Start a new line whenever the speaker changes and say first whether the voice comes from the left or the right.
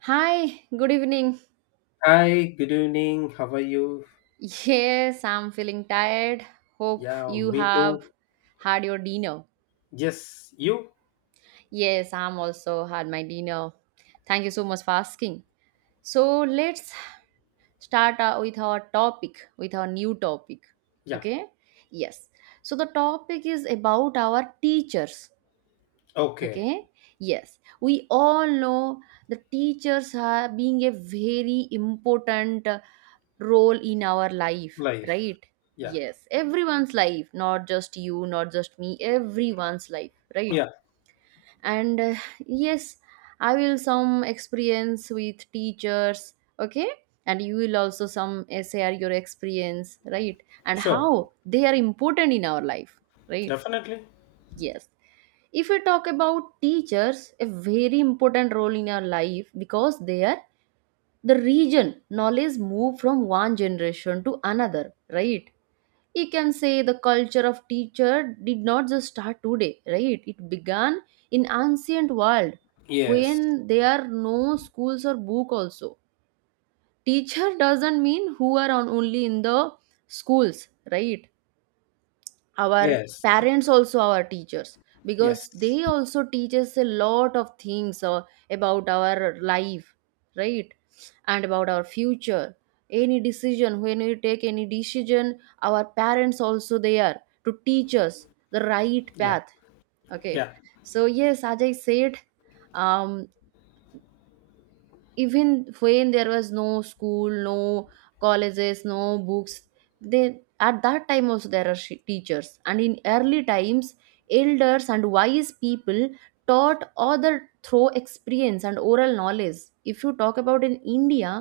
right: Hi, good evening.
left: Hi, good evening. How are you?
right: Yes, I'm feeling tired. Hope
left: Yeah,
right: you
left: me too.
right: have had your dinner.
left: Yes, you?
right: Yes, I'm also had my dinner. Thank you so much for asking. So let's start with our topic, with our new topic.
left: Yeah.
right: Okay? Yes. So the topic is about our teachers.
left: Okay.
right: Okay? Yes. We all know the teachers are being a very important role in our life,
left: Life.
right: right?
left: Yeah.
right: Yes, everyone's life, not just you, not just me, everyone's life, right?
left: Yeah.
right: And yes, I will some experience with teachers. Okay, and you will also some share your experience, right? And
left: Sure.
right: how they are important in our life, right?
left: Definitely.
right: Yes, if we talk about teachers, a very important role in our life because they are the region knowledge move from one generation to another, right? You can say the culture of teacher did not just start today, right? It began in ancient world
left: Yes.
right: when there are no schools or book also. Teacher doesn't mean who are on only in the schools, right? Our
left: Yes.
right: parents also our teachers, because
left: Yes.
right: they also teach us a lot of things about our life, right? And about our future. Any decision, when we take any decision, our parents also they are to teach us the right
left: Yeah.
right: path. Okay,
left: Yeah.
right: so yes, as I said, um, even when there was no school, no colleges, no books, they at that time also there are teachers. And in early times, elders and wise people taught other through experience and oral knowledge. If you talk about in India,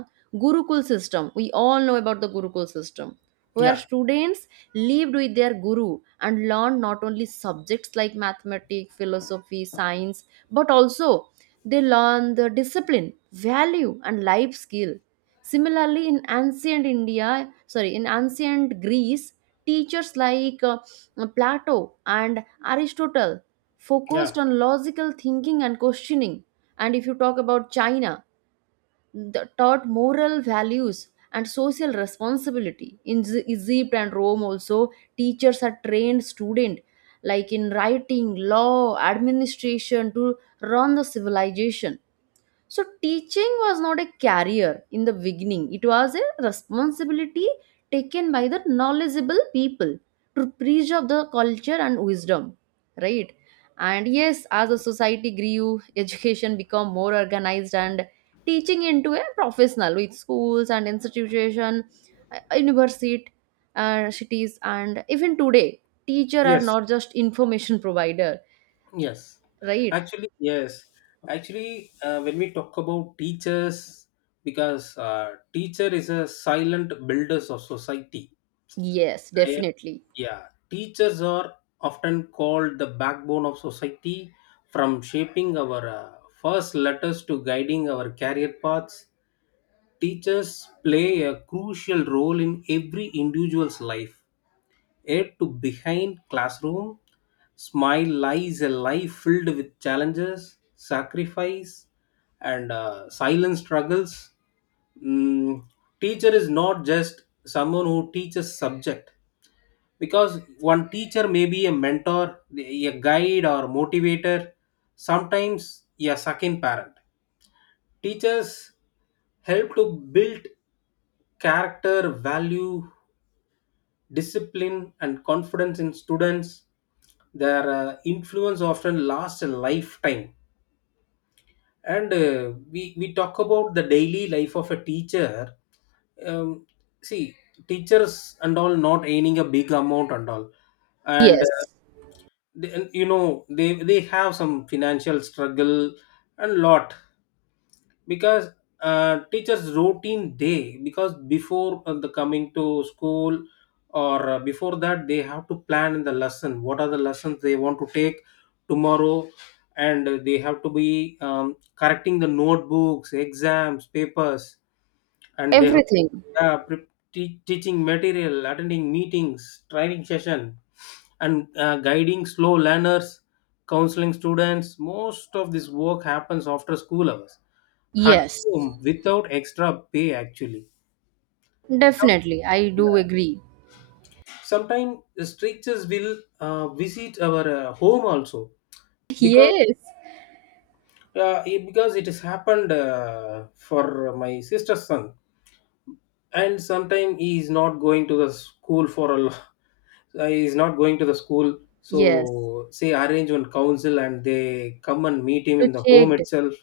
right: gurukul system, we all know about the gurukul system, where
left: Yeah.
right: students lived with their guru and learned not only subjects like mathematics, philosophy, science, but also they learn the discipline, value, and life skill. Similarly, in ancient India, sorry, in ancient Greece, teachers like Plato and Aristotle focused
left: Yeah.
right: on logical thinking and questioning. And if you talk about China, the, taught moral values and social responsibility. In Egypt and Rome, also, teachers are trained students like in writing, law, administration to run the civilization. So teaching was not a career in the beginning. It was a responsibility taken by the knowledgeable people to preserve the culture and wisdom, right? And yes, as the society grew, education became more organized and teaching into a professional with schools and institution, university, cities, and even today, teacher are
left: Yes.
right: not just information provider,
left: Yes.
right: right?
left: Actually, yes. Actually, when we talk about teachers, because teacher is a silent builders of society.
right: Yes,
left: I.
right: definitely.
left: Yeah, teachers are often called the backbone of society, from shaping our first letters to guiding our career paths. Teachers play a crucial role in every individual's life. Yet, to behind classroom, smile lies a life filled with challenges, sacrifice, and silent struggles. Mm, Teacher is not just someone who teaches subject, because one teacher may be a mentor, a guide, or motivator, sometimes a second parent. Teachers help to build character, value, discipline, and confidence in students. Their influence often lasts a lifetime. And we talk about the daily life of a teacher. um, See, teachers and all not earning a big amount and all. And
right: Yes,
left: they, and, they have some financial struggle and lot, because teachers routine day, because before the coming to school or before that, they have to plan the lesson, what are the lessons they want to take tomorrow. And they have to be correcting the notebooks, exams papers. And they have,
right: everything.
left: yeah, teaching material, attending meetings, training session, and guiding slow learners, counseling students. Most of this work happens after school hours at
right: Yes,
left: home, without extra pay actually. Some,
right: definitely. I do
left: yeah.
right: agree.
left: Sometimes strictures will visit our home also, because
right: Yes,
left: because it has happened for my sister's son, and sometimes he is not going to the school for a he is not going to the school,
right: yes.
left: so say arrange one council and they come and meet him
right: To
left: in the home
right: check,
left: itself.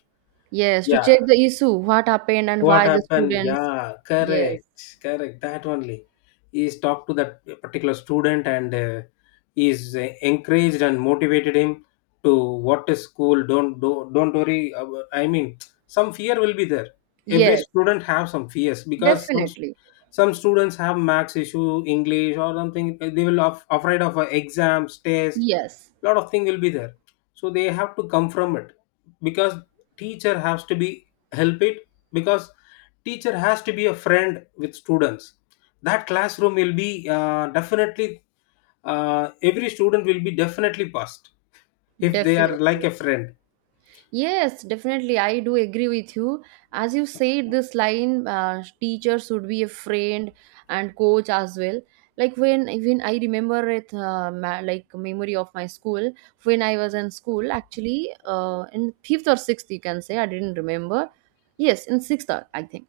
right: yes, to
left: Yeah.
right: check the issue, what happened and
left: What
right: why the
left: happened?
right: students.
left: Yeah,
right: Yes,
left: correct, correct. That only. He's talked to that particular student and he's encouraged and motivated him to what is school. Don't do, don't worry. I mean, some fear will be there. Every
right: yes,
left: student have some fears, because some
right: definitely.
left: some students have max issue, English or something. They will afraid of exams, test,
right: Yes,
left: lot of thing will be there. So they have to come from it, because teacher has to be help it, because teacher has to be a friend with students. That classroom will be definitely every student will be definitely passed, if they are like
right: definitely.
left: a friend.
right: Yes, definitely. I do agree with you. As you said, this line, teacher should be a friend and coach as well. Like when I remember it, like memory of my school when I was in school, actually, in fifth or sixth, you can say I didn't remember. Yes, in sixth, I think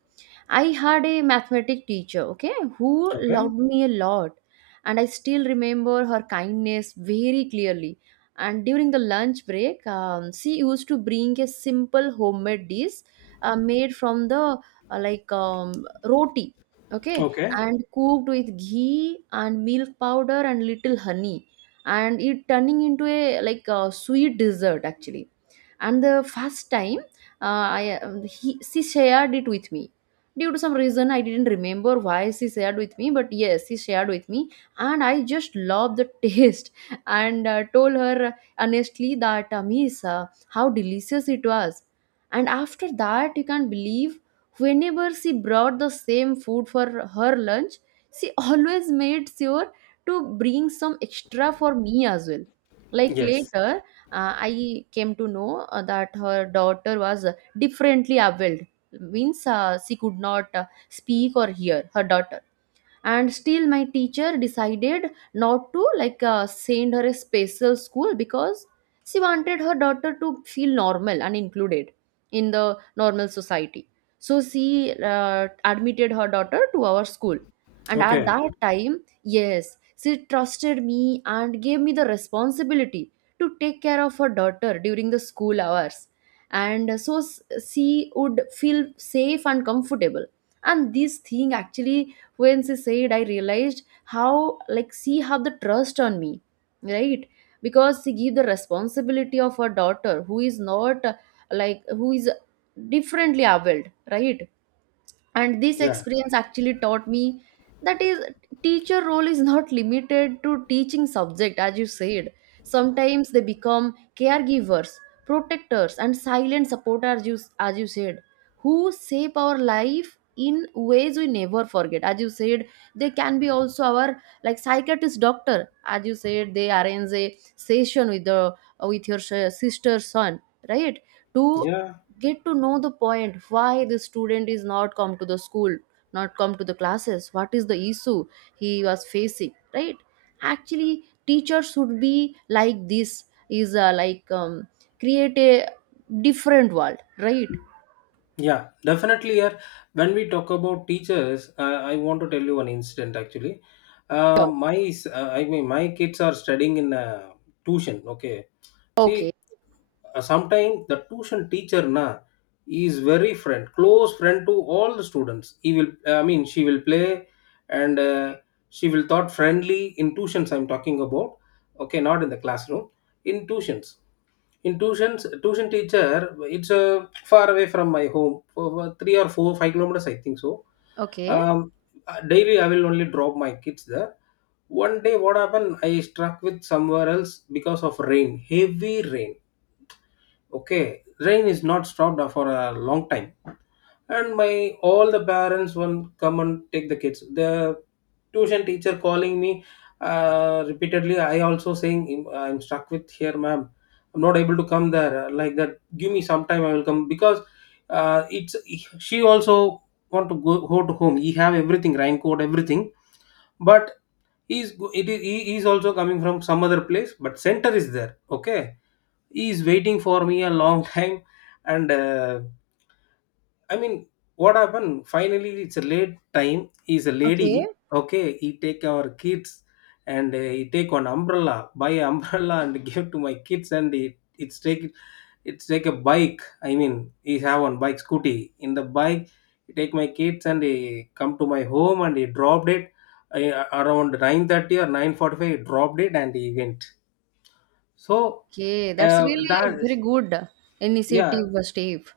right: I had a mathematics teacher. Okay, who
left: Okay.
right: loved me a lot, and I still remember her kindness very clearly, and during the lunch break, she used to bring a simple homemade dish made from the like roti, okay,
left: Okay.
right: and cooked with ghee and milk powder and little honey, and it turning into a like a sweet dessert actually. And the first time, she shared it with me. Due to some reason, I didn't remember why she shared with me, but yes, she shared with me, and I just love the taste and told her honestly that, Miss, how delicious it was. And after that, you can't believe, whenever she brought the same food for her lunch, she always made sure to bring some extra for me as well. Like
left: Yes.
right: later, I came to know that her daughter was differently abled, means she could not speak or hear her daughter, and still my teacher decided not to like send her a special school because she wanted her daughter to feel normal and included in the normal society. So she admitted her daughter to our school, and at
left: Okay.
right: that time, yes, she trusted me and gave me the responsibility to take care of her daughter during the school hours, and so she would feel safe and comfortable. And this thing actually, when she said, I realized how, like, she have the trust on me, right? Because she give the responsibility of her daughter who is not like who is differently abled, right? And this
left: Yeah,
right: experience actually taught me that is teacher role is not limited to teaching subject, as you said. Sometimes they become caregivers, protectors and silent supporters, as you said, who shape our life in ways we never forget, as you said. They can be also our like psychiatrist doctor, as you said, they arrange a session with the with your sister's son, right? To
left: yeah,
right: get to know the point why the student is not come to the school, not come to the classes, what is the issue he was facing, right? Actually teachers should be like this, is like create a different world, right?
left: yeah, definitely. Here, when we talk about teachers, I want to tell you one incident actually.
right: Sure.
left: I mean my kids are studying in tuition. Okay. See,
right: Okay.
left: sometimes the tuition teacher na is very friend, close friend to all the students. He will, I mean, she will play and she will thought friendly. In tuitions I'm talking about, okay, not in the classroom. In tuitions, tuition teacher, it's far away from my home for 3 or 4 5 kilometers I think so.
right: Okay.
left: um, Daily I will only drop my kids there. One day, what happened, I struck with somewhere else because of rain, heavy rain. Okay, rain is not stopped for a long time. And my, all the parents will come and take the kids. The tuition teacher calling me repeatedly. I also saying, "I'm stuck with here, ma'am, I'm not able to come there," like that. Give me some time, I will come. Because it's, she also want to go to home. He have everything, raincoat, everything. But it is, he is also coming from some other place, but center is there. Okay, he is waiting for me a long time. And I mean, what happened finally, it's a late time, he's a lady.
right: Okay.
left: Okay, he take our kids and he take one umbrella, buy an umbrella and give to my kids. And it's take it's take a bike, I mean he have one bike, scooty, in the bike he take my kids and he come to my home and he dropped it around 9:30 or 9:45. He dropped it and he went, so
right: Okay, that's
left: uh,
right: really
left: that.
right: very good
left: Yeah,
right: initiative, Steve.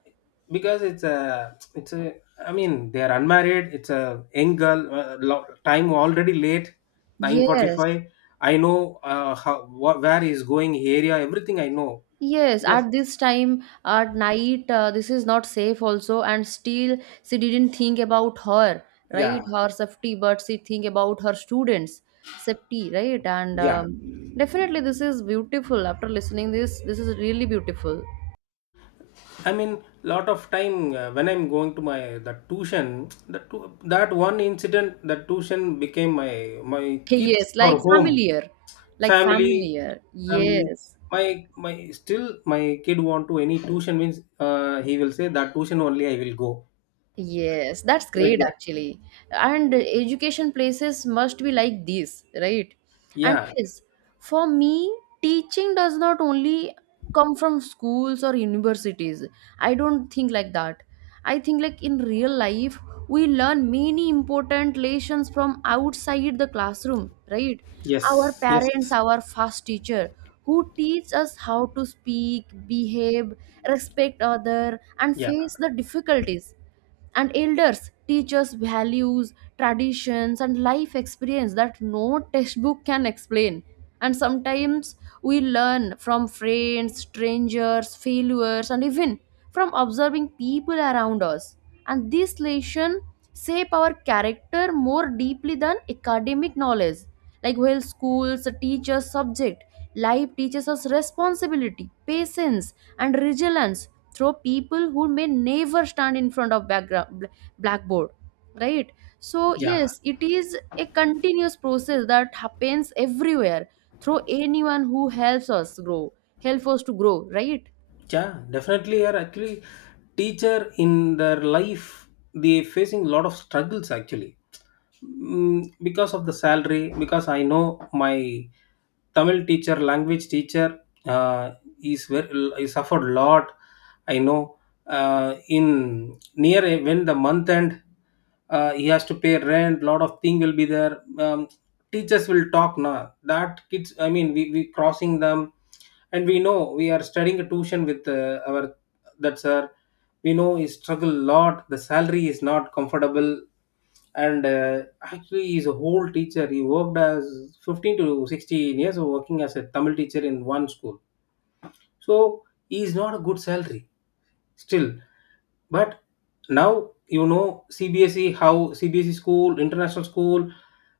left: because it's a I mean they are unmarried, it's a young girl. Time already late,
right: Yes.
left: 9:45. I know where is going area everything I know.
right: Yes,
left: Because.
right: at this time at night, this is not safe also, and still she didn't think about her,
left: Yeah,
right: right? Her safety, but she think about her students' safety, right? And
left: yeah.
right: definitely, this is beautiful. After listening this, this is really beautiful.
left: I mean lot of time when I'm going to my, the tuition, the tu that one incident, the tuition became my, my kids
right: Yes,
left: for
right: like
left: home,
right: familiar, like
left: family,
right: familiar.
left: family.
right: Yes.
left: My my still, my kid want to any tuition means he will say that tuition only I will go,
right: Yes, that's
left: like
right: great
left: that.
right: actually. And education places must be like this, right? And
left: Yeah.
right: yes, for me, teaching does not only come from schools or universities. I don't think like that. I think, like, in real life, we learn many important lessons from outside the classroom, right? Our
left: Yes.
right: parents,
left: Yes.
right: our first teacher, who teach us how to speak, behave, respect other, and
left: Yeah.
right: face the difficulties, and elders teach us values, traditions and life experience that no textbook can explain. And sometimes we learn from friends, strangers, failures, and even from observing people around us, and this lesson shape our character more deeply than academic knowledge. Like, while schools teach us subject, life teaches us responsibility, patience, and resilience through people who may never stand in front of background blackboard, right? So
left: Yeah.
right: yes, it is a continuous process that happens everywhere through anyone who helps us grow, help us to grow, right?
left: Yeah. Definitely are actually teacher in their life, they facing lot of struggles actually. Because of the salary, because I know my Tamil teacher, language teacher, uh, is very, he suffered a lot, I know. uh, in near when the month end, he has to pay rent, lot of thing will be there. um, Teachers will talk now, that kids, I mean we crossing them, and we know we are studying a tuition with our, that sir, we know he struggle a lot, the salary is not comfortable. And actually he's a whole teacher, he worked as 15 to 16 years working as a Tamil teacher in one school. So he's not a good salary still. But now you know CBSE, how CBSE school, international school,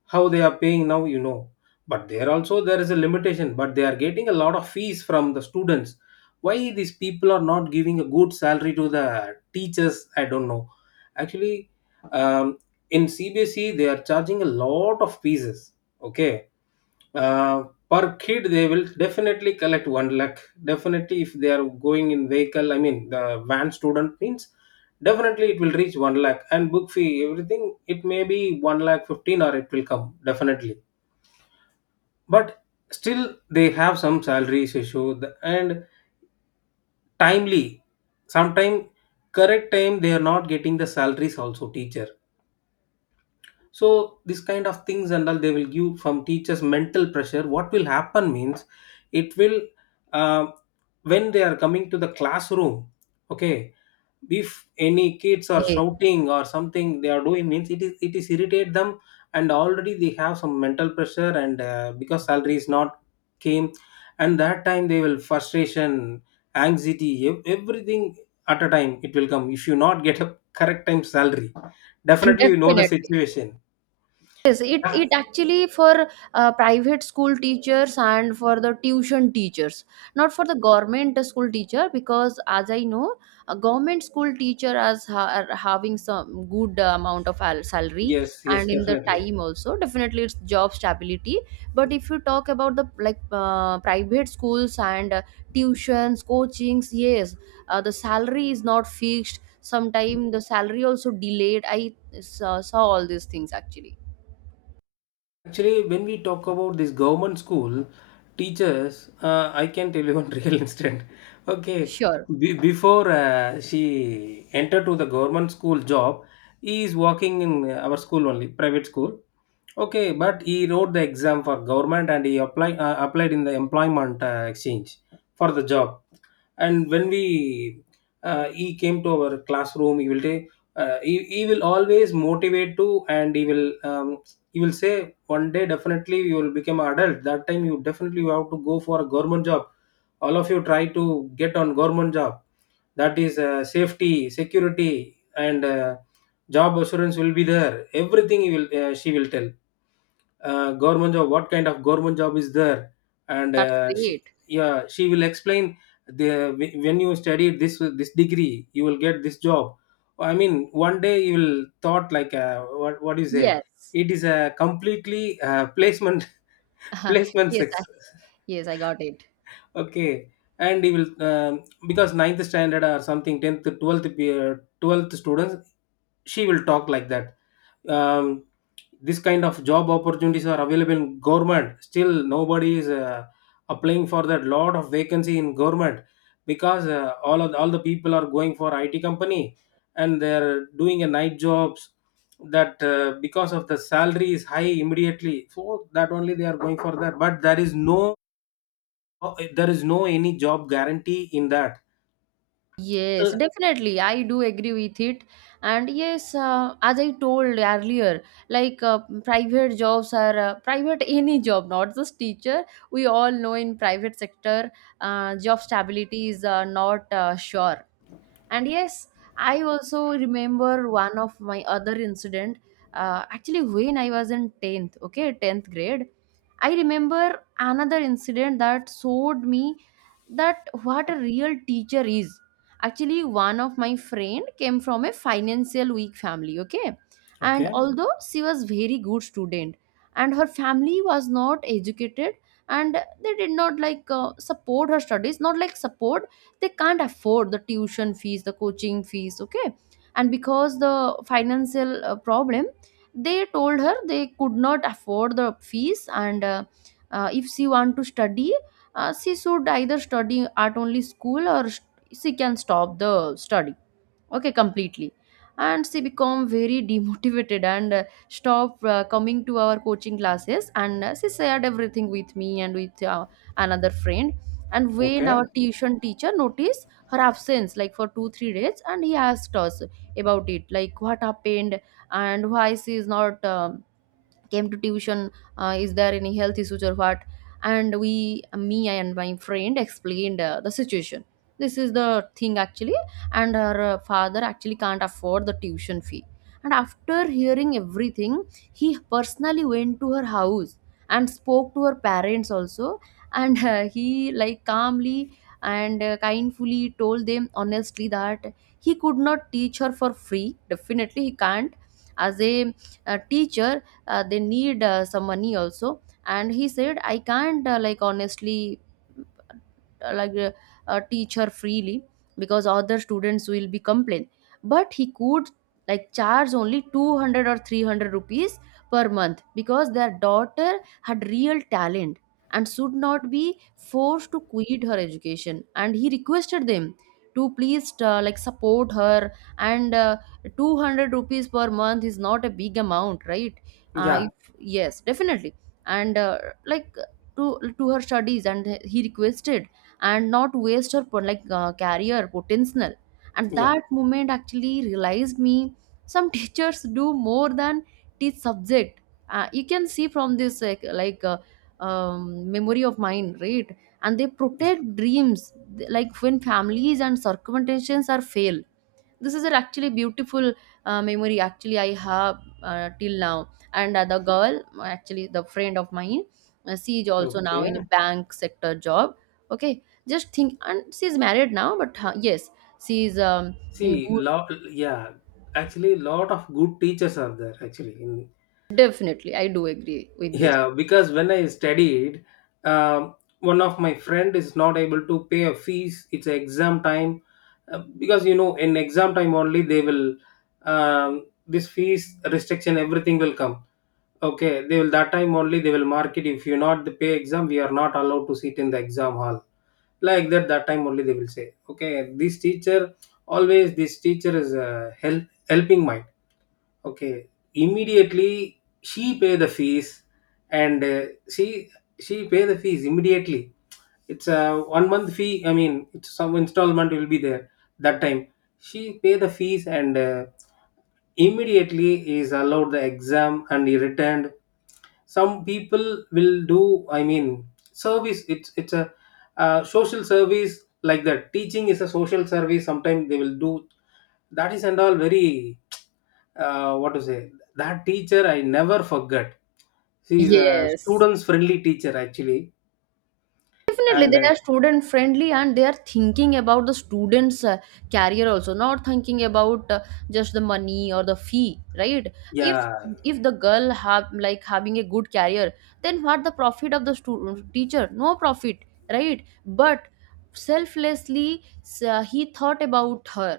left: how they are paying now, you know. But there also there is a limitation. But they are getting a lot of fees from the students. Why these people are not giving a good salary to the teachers? I don't know. Actually, um, in CBSE they are charging a lot of fees. Okay, uh, per kid they will definitely collect one lakh, definitely if they are going in vehicle, I mean the van student means, definitely it will reach one lakh and book fee everything, it may be one lakh 15 or, it will come definitely. But still they have some salaries issue, and timely, sometime correct time they are not getting the salaries also teacher. So this kind of things and all, they will give from teachers mental pressure. What will happen means, it will uh, when they are coming to the classroom, okay, if any kids are
right: Okay,
left: shouting or something they are doing means, it is, it is irritate them. And already they have some mental pressure, and because salary is not came, and that time they will frustration, anxiety, everything at a time it will come if you not get a correct time salary. Definitely you know the
right: definitely.
left: situation.
right: Yes, it
left: Ah.
right: it actually for private school teachers and for the tuition teachers, not for the government school teacher, because as I know, a government school teacher as are having some good amount of salary,
left: Yes, yes,
right: and in the
left: definitely.
right: time also definitely it's job stability. But if you talk about the like private schools and tuitions, coachings, yes, the salary is not fixed. Sometime the salary also delayed. I saw all these things actually.
left: Actually, when we talk about this government school teachers, I can tell you one real incident. Okay,
right: Sure,
left: be before she entered to the government school job, he is working in our school only, private school. Okay, but he wrote the exam for government and he applied, applied in the employment exchange for the job. And when we, he came to our classroom, he will say, he will always motivate to, and he will say one day definitely you will become adult, that time you definitely you have to go for a government job, all of you try to get on government job. That is safety, security, and job assurance will be there, everything he will, she will tell government job, what kind of government job is there. And
right: that's
left: she,
right: great.
left: yeah, she will explain the when you study this degree you will get this job. I mean one day you will thought like what do you say,
right: Yes.
left: it is a completely placement, placement
right: Yes, I
left: sex.
right: yes, I got it.
left: Okay, and he will because ninth standard or something, tenth, 12th, 12th students, she will talk like that. Um, this kind of job opportunities are available in government. Still, nobody is applying for that, lot of vacancy in government, because all the people are going for IT company, and they are doing a night jobs. That because of the salary is high immediately, so that only they are going for that. But there is no any job guarantee in that.
right: Yes,
left: Uh,
right: definitely. I do agree with it. And yes, as I told earlier, like private jobs are private any job, not just teacher. We all know in private sector, job stability is not sure. And yes, I also remember one of my other incident. Actually, when I was in 10th, okay, 10th grade, I remember another incident that showed me that what a real teacher is. Actually, one of my friend came from a financial weak family, okay? And
left: Okay.
right: although she was very good student and her family was not educated and they did not like support her studies, not like support. They can't afford the tuition fees, the coaching fees, okay. And because the financial problem, they told her they could not afford the fees and if she want to study, she should either study at only school or she can stop the study okay completely. And she become very demotivated and stopped coming to our coaching classes. And she shared everything with me and with another friend. And when
left: Okay.
right: our tuition teacher noticed her absence like for 2 3 days, and he asked us about it like what happened and why she is not came to tuition, is there any health issues or what. And we, me and my friend, explained the situation. This is the thing actually. And her father actually can't afford the tuition fee. And after hearing everything, he personally went to her house and spoke to her parents also. And he like calmly and kindfully told them honestly that he could not teach her for free, definitely he can't. As a teacher, they need some money also. And he said, I can't like honestly, uh, like uh, teach her freely because other students will be complain. But he could like charge only 200 or 300 rupees per month because their daughter had real talent and should not be forced to quit her education. And he requested them to please like support her. And 200 rupees per month is not a big amount, right?
left: Yeah,
right: If, yes definitely. And like to to her studies, and he requested, and not waste her like career potential. And
left: yeah.
right: that moment actually realized me some teachers do more than teach subject. You can see from this memory of mine, right? And they protect dreams like when families and circumstances are fail. This is an actually beautiful memory actually I have till now. And the girl actually, the friend of mine, she is also now in a
left: Okay.
right: bank sector job. Okay, just think. And she is married now, but yes, she is in
left: See.
right: good.
left: Lot. Yeah, actually lot of good teachers are there actually in.
right: Definitely, I do agree with this.
left: Yeah, because when I studied, um, one of my friend is not able to pay a fees, it's exam time. Because you know in exam time only they will, um, this fees restriction everything will come. Okay, they will that time only they will mark it. If you not pay exam, we are not allowed to sit in the exam hall. Like that, that time only they will say. Okay, this teacher always, this teacher is a help, helping mind. Okay, immediately she pay the fees, and she she pay the fees immediately. It's a 1 month fee. I mean, it's some installment will be there that time. She pay the fees and immediately is allowed the exam and he returned. Some people will do, I mean service, it's a social service. Like that, teaching is a social service, sometimes they will do that is and all very what to say, that teacher I never forget. She is a
right: Yes.
left: students friendly teacher actually.
right: Definitely,
left: And
right: they are student friendly and they are thinking about the students' career also, not thinking about just the money or the fee, right? If
left: yeah
right: if the girl have like having a good career, then what the profit of the student teacher? No profit, right? But selflessly, he thought about her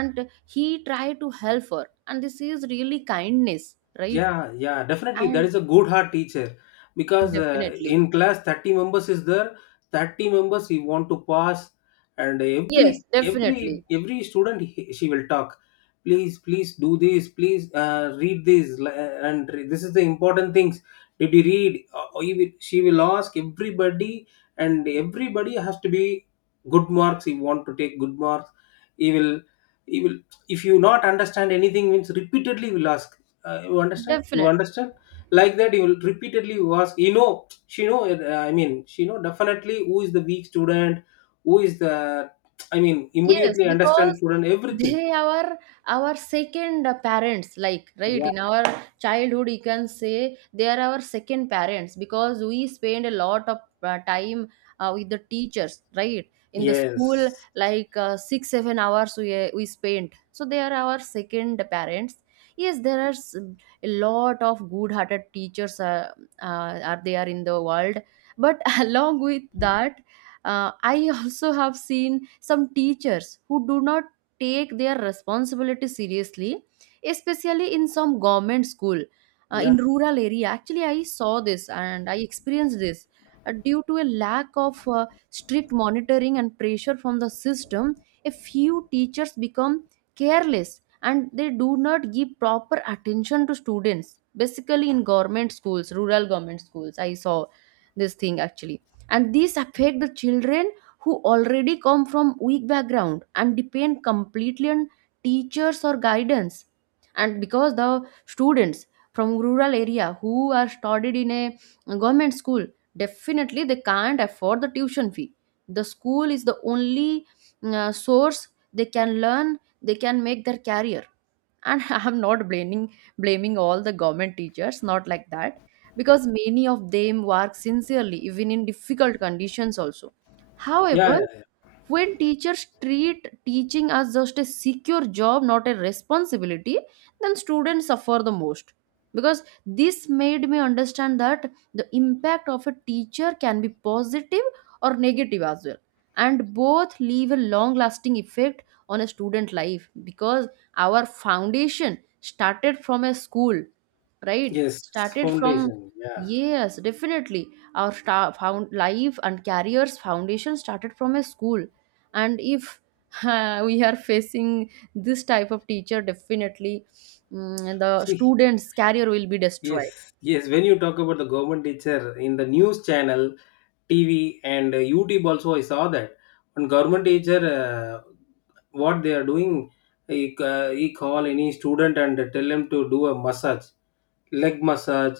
right: and he tried to help her, and this is really kindness, right?
left: Yeah, yeah, definitely. That
right: And
left: is a good heart teacher because
right: definitely,
left: in class, 30 members is there. 30 members he want to pass, and
right: yes,
left: every
right: definitely,
left: every every student he, she will talk. Please, please do this. Please read this, this is the important things. Did you read? Or she will ask everybody, and everybody has to be good marks. He want to take good marks. He will, he will. If you not understand anything, means repeatedly will ask, you understand? You
right: definitely.
left: understand? Like that, you will repeatedly you ask. You know, she know. She know definitely who is the weak student, who is the. I mean,
right: Yes,
left: immediately understand
right: because
left: student everything.
right: they are our second parents, like, right?
left: Yeah.
right: In our childhood, you can say they are our second parents because we spend a lot of time with the teachers, right? In the school,
left: Yes.
right: like 6, 7 hours we spent. So they are our second parents. Yes, there are a lot of good hearted teachers uh, are there in the world. But along with that, I also have seen some teachers who do not take their responsibility seriously, especially in some government school in
left: Yeah.
right: rural area. Actually, I saw this and I experienced this. Due to a lack of strict monitoring and pressure from the system, a few teachers become careless and they do not give proper attention to students. Basically, in government schools, rural government schools, I saw this thing actually. And these affect the children who already come from weak background and depend completely on teachers or guidance. And because the students from rural area who are studied in a government school, definitely they can't afford the tuition fee. The school is the only source they can learn, they can make their career. And I'm not blaming all the government teachers, not like that, because many of them work sincerely even in difficult conditions also. However,
left: Yeah, yeah.
right: when teachers treat teaching as just a secure job, not a responsibility, then students suffer the most. Because this made me understand that the impact of a teacher can be positive or negative as well, and both leave a long lasting effect on a student life, because our foundation started from a school, right?
left: Yes.
right: Started from.
left: Foundation. Yeah.
right: Yes, definitely. Our star found life and careers foundation started from a school. And if we are facing this type of teacher, definitely the
left: See.
right: students career will be destroyed.
left: Yes, yes. When you talk about the government teacher in the news channel, TV, and YouTube, also I saw that on government teacher, what they are doing, he call any student and tell him to do a massage, leg massage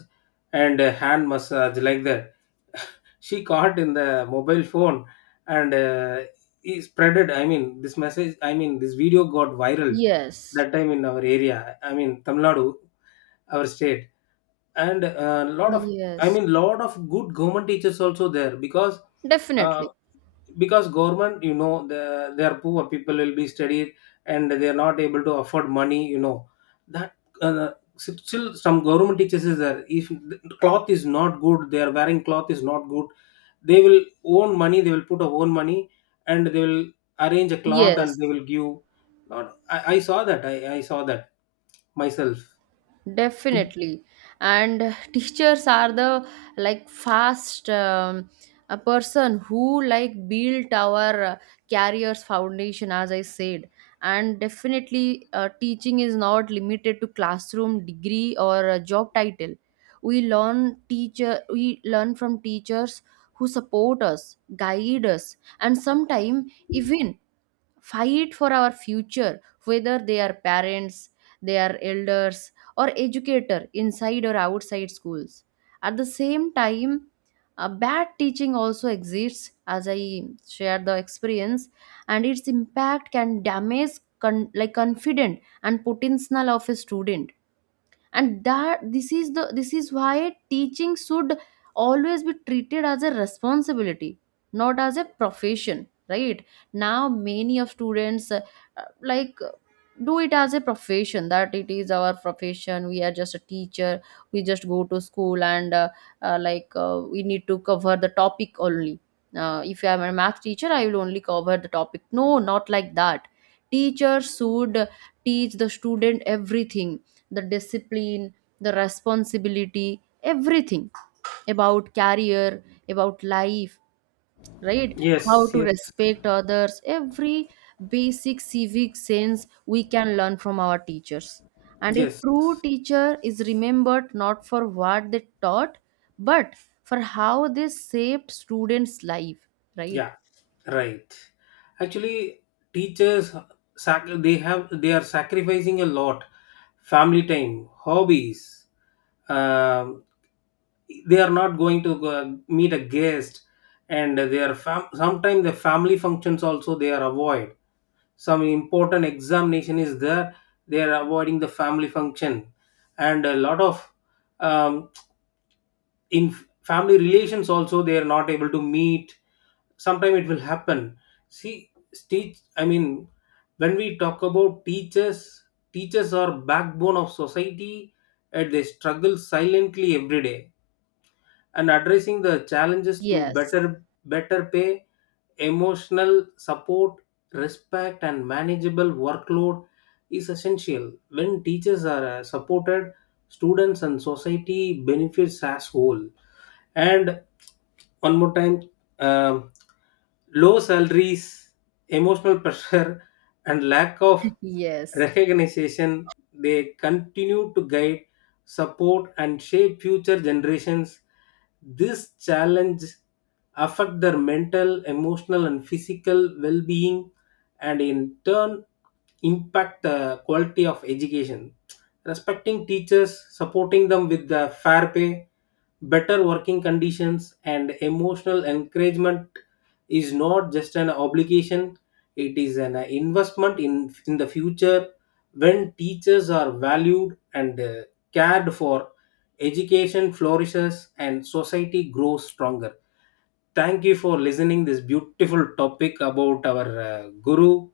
left: and a hand massage like that. She caught in the mobile phone, and he spreaded, I mean this message, I mean this video got viral
right: Yes.
left: that time in our area, I mean Tamil Nadu, our state. And a lot of, I
right: Yes,
left: mean lot of good government teachers also there, because uh,
right: definitely,
left: because government, you know, the, their poor people will be studied and they are not able to afford money, you know, that uh, still some government teachers is there. If the cloth is not good, they are wearing cloth is not good, they will own money, they will put a own money, and they will arrange a cloth
right: yes.
left: and they will give. Not I, I saw that. I saw that myself.
right: Definitely. And teachers are the like fast a person who like built our careers foundation, as I said. And definitely teaching is not limited to classroom degree or a job title. We learn from teachers who support us, guide us, and sometimes even fight for our future, whether they are parents, they are elders, or educator inside or outside schools. At the same time, a bad teaching also exists, as I shared the experience, and its impact can damage like confident and potential of a student. And that this is the this is why teaching should always be treated as a responsibility, not as a profession, right? Now many of students uh, like uh, do it as a profession, that it is our profession, we are just a teacher, we just go to school and we need to cover the topic only. If I am a math teacher, I will only cover the topic, no, not like that. Teacher should teach the student everything: the discipline, the responsibility, everything about career, about life, right? How
left: Yes,
right: to
left: yes,
right: respect others, every basic civic sense we can learn from our teachers. And a
left: yes,
right: true teacher is remembered not for what they taught, but for how they shaped students life, right?
left: yeah. Right. Actually, teachers they have, they are sacrificing a lot, family time, hobbies. Um, they are not going to go, meet a guest, and sometimes the family functions also they are avoid. Some important examination is there. They are avoiding the family function, and a lot of um, in family relations also they are not able to meet. Sometime it will happen. See, teach I mean when we talk about teachers, teachers are backbone of society and they struggle silently every day, and addressing the challenges through
right: Yes.
left: better pay, emotional support, respect and manageable workload is essential. When teachers are supported, students and society benefits as whole. And one more time, um, low salaries, emotional pressure, and lack of
right: Yes.
left: recognition, they continue to guide, support, and shape future generations. This challenge affect their mental, emotional, and physical well-being, and in turn impact the quality of education. Respecting teachers, supporting them with the fair pay, better working conditions and emotional encouragement, is not just an obligation, it is an investment in the future. When teachers are valued and cared for, education flourishes and society grows stronger. Thank you for listening this beautiful topic about our guru,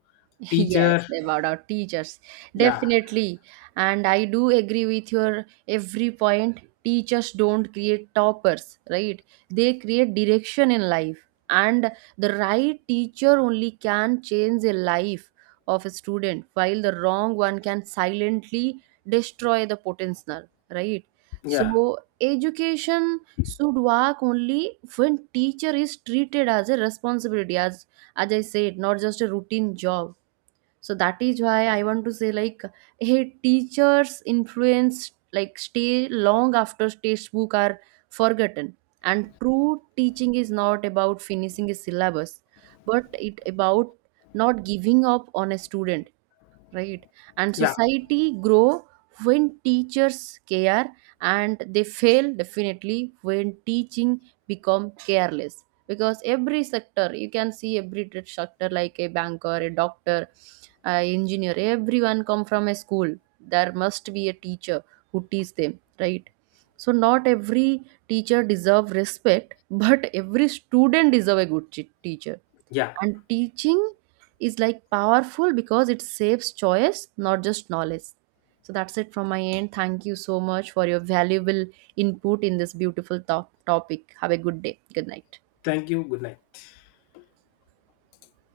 right: Yes,
left: teacher.
right: about our teachers.
left: Yeah,
right: Definitely. And I do agree with your every point. Teachers don't create toppers, right? They create direction in life. And the right teacher only can change the life of a student, while the wrong one can silently destroy the potential, right?
left: yeah,
right: So education should work only when teacher is treated as a responsibility, as I said, not just a routine job. So that is why I want to say like, hey, teachers influence like stay long after textbook are forgotten. And true teaching is not about finishing a syllabus, but it about not giving up on a student, right? And
left: yeah,
right: society grow when teachers care, and they fail definitely when teaching become careless, because every sector you can see, every trade sector, like a banker, a doctor, a engineer, everyone come from a school. There must be a teacher who teach them, right? So not every teacher deserve respect, but every student deserve a good teacher.
left: yeah.
right: And teaching is like powerful because it saves choice, not just knowledge. So that's it from my end. Thank you so much for your valuable input in this beautiful topic. Have a good day, good night.
left: Thank you. Good night.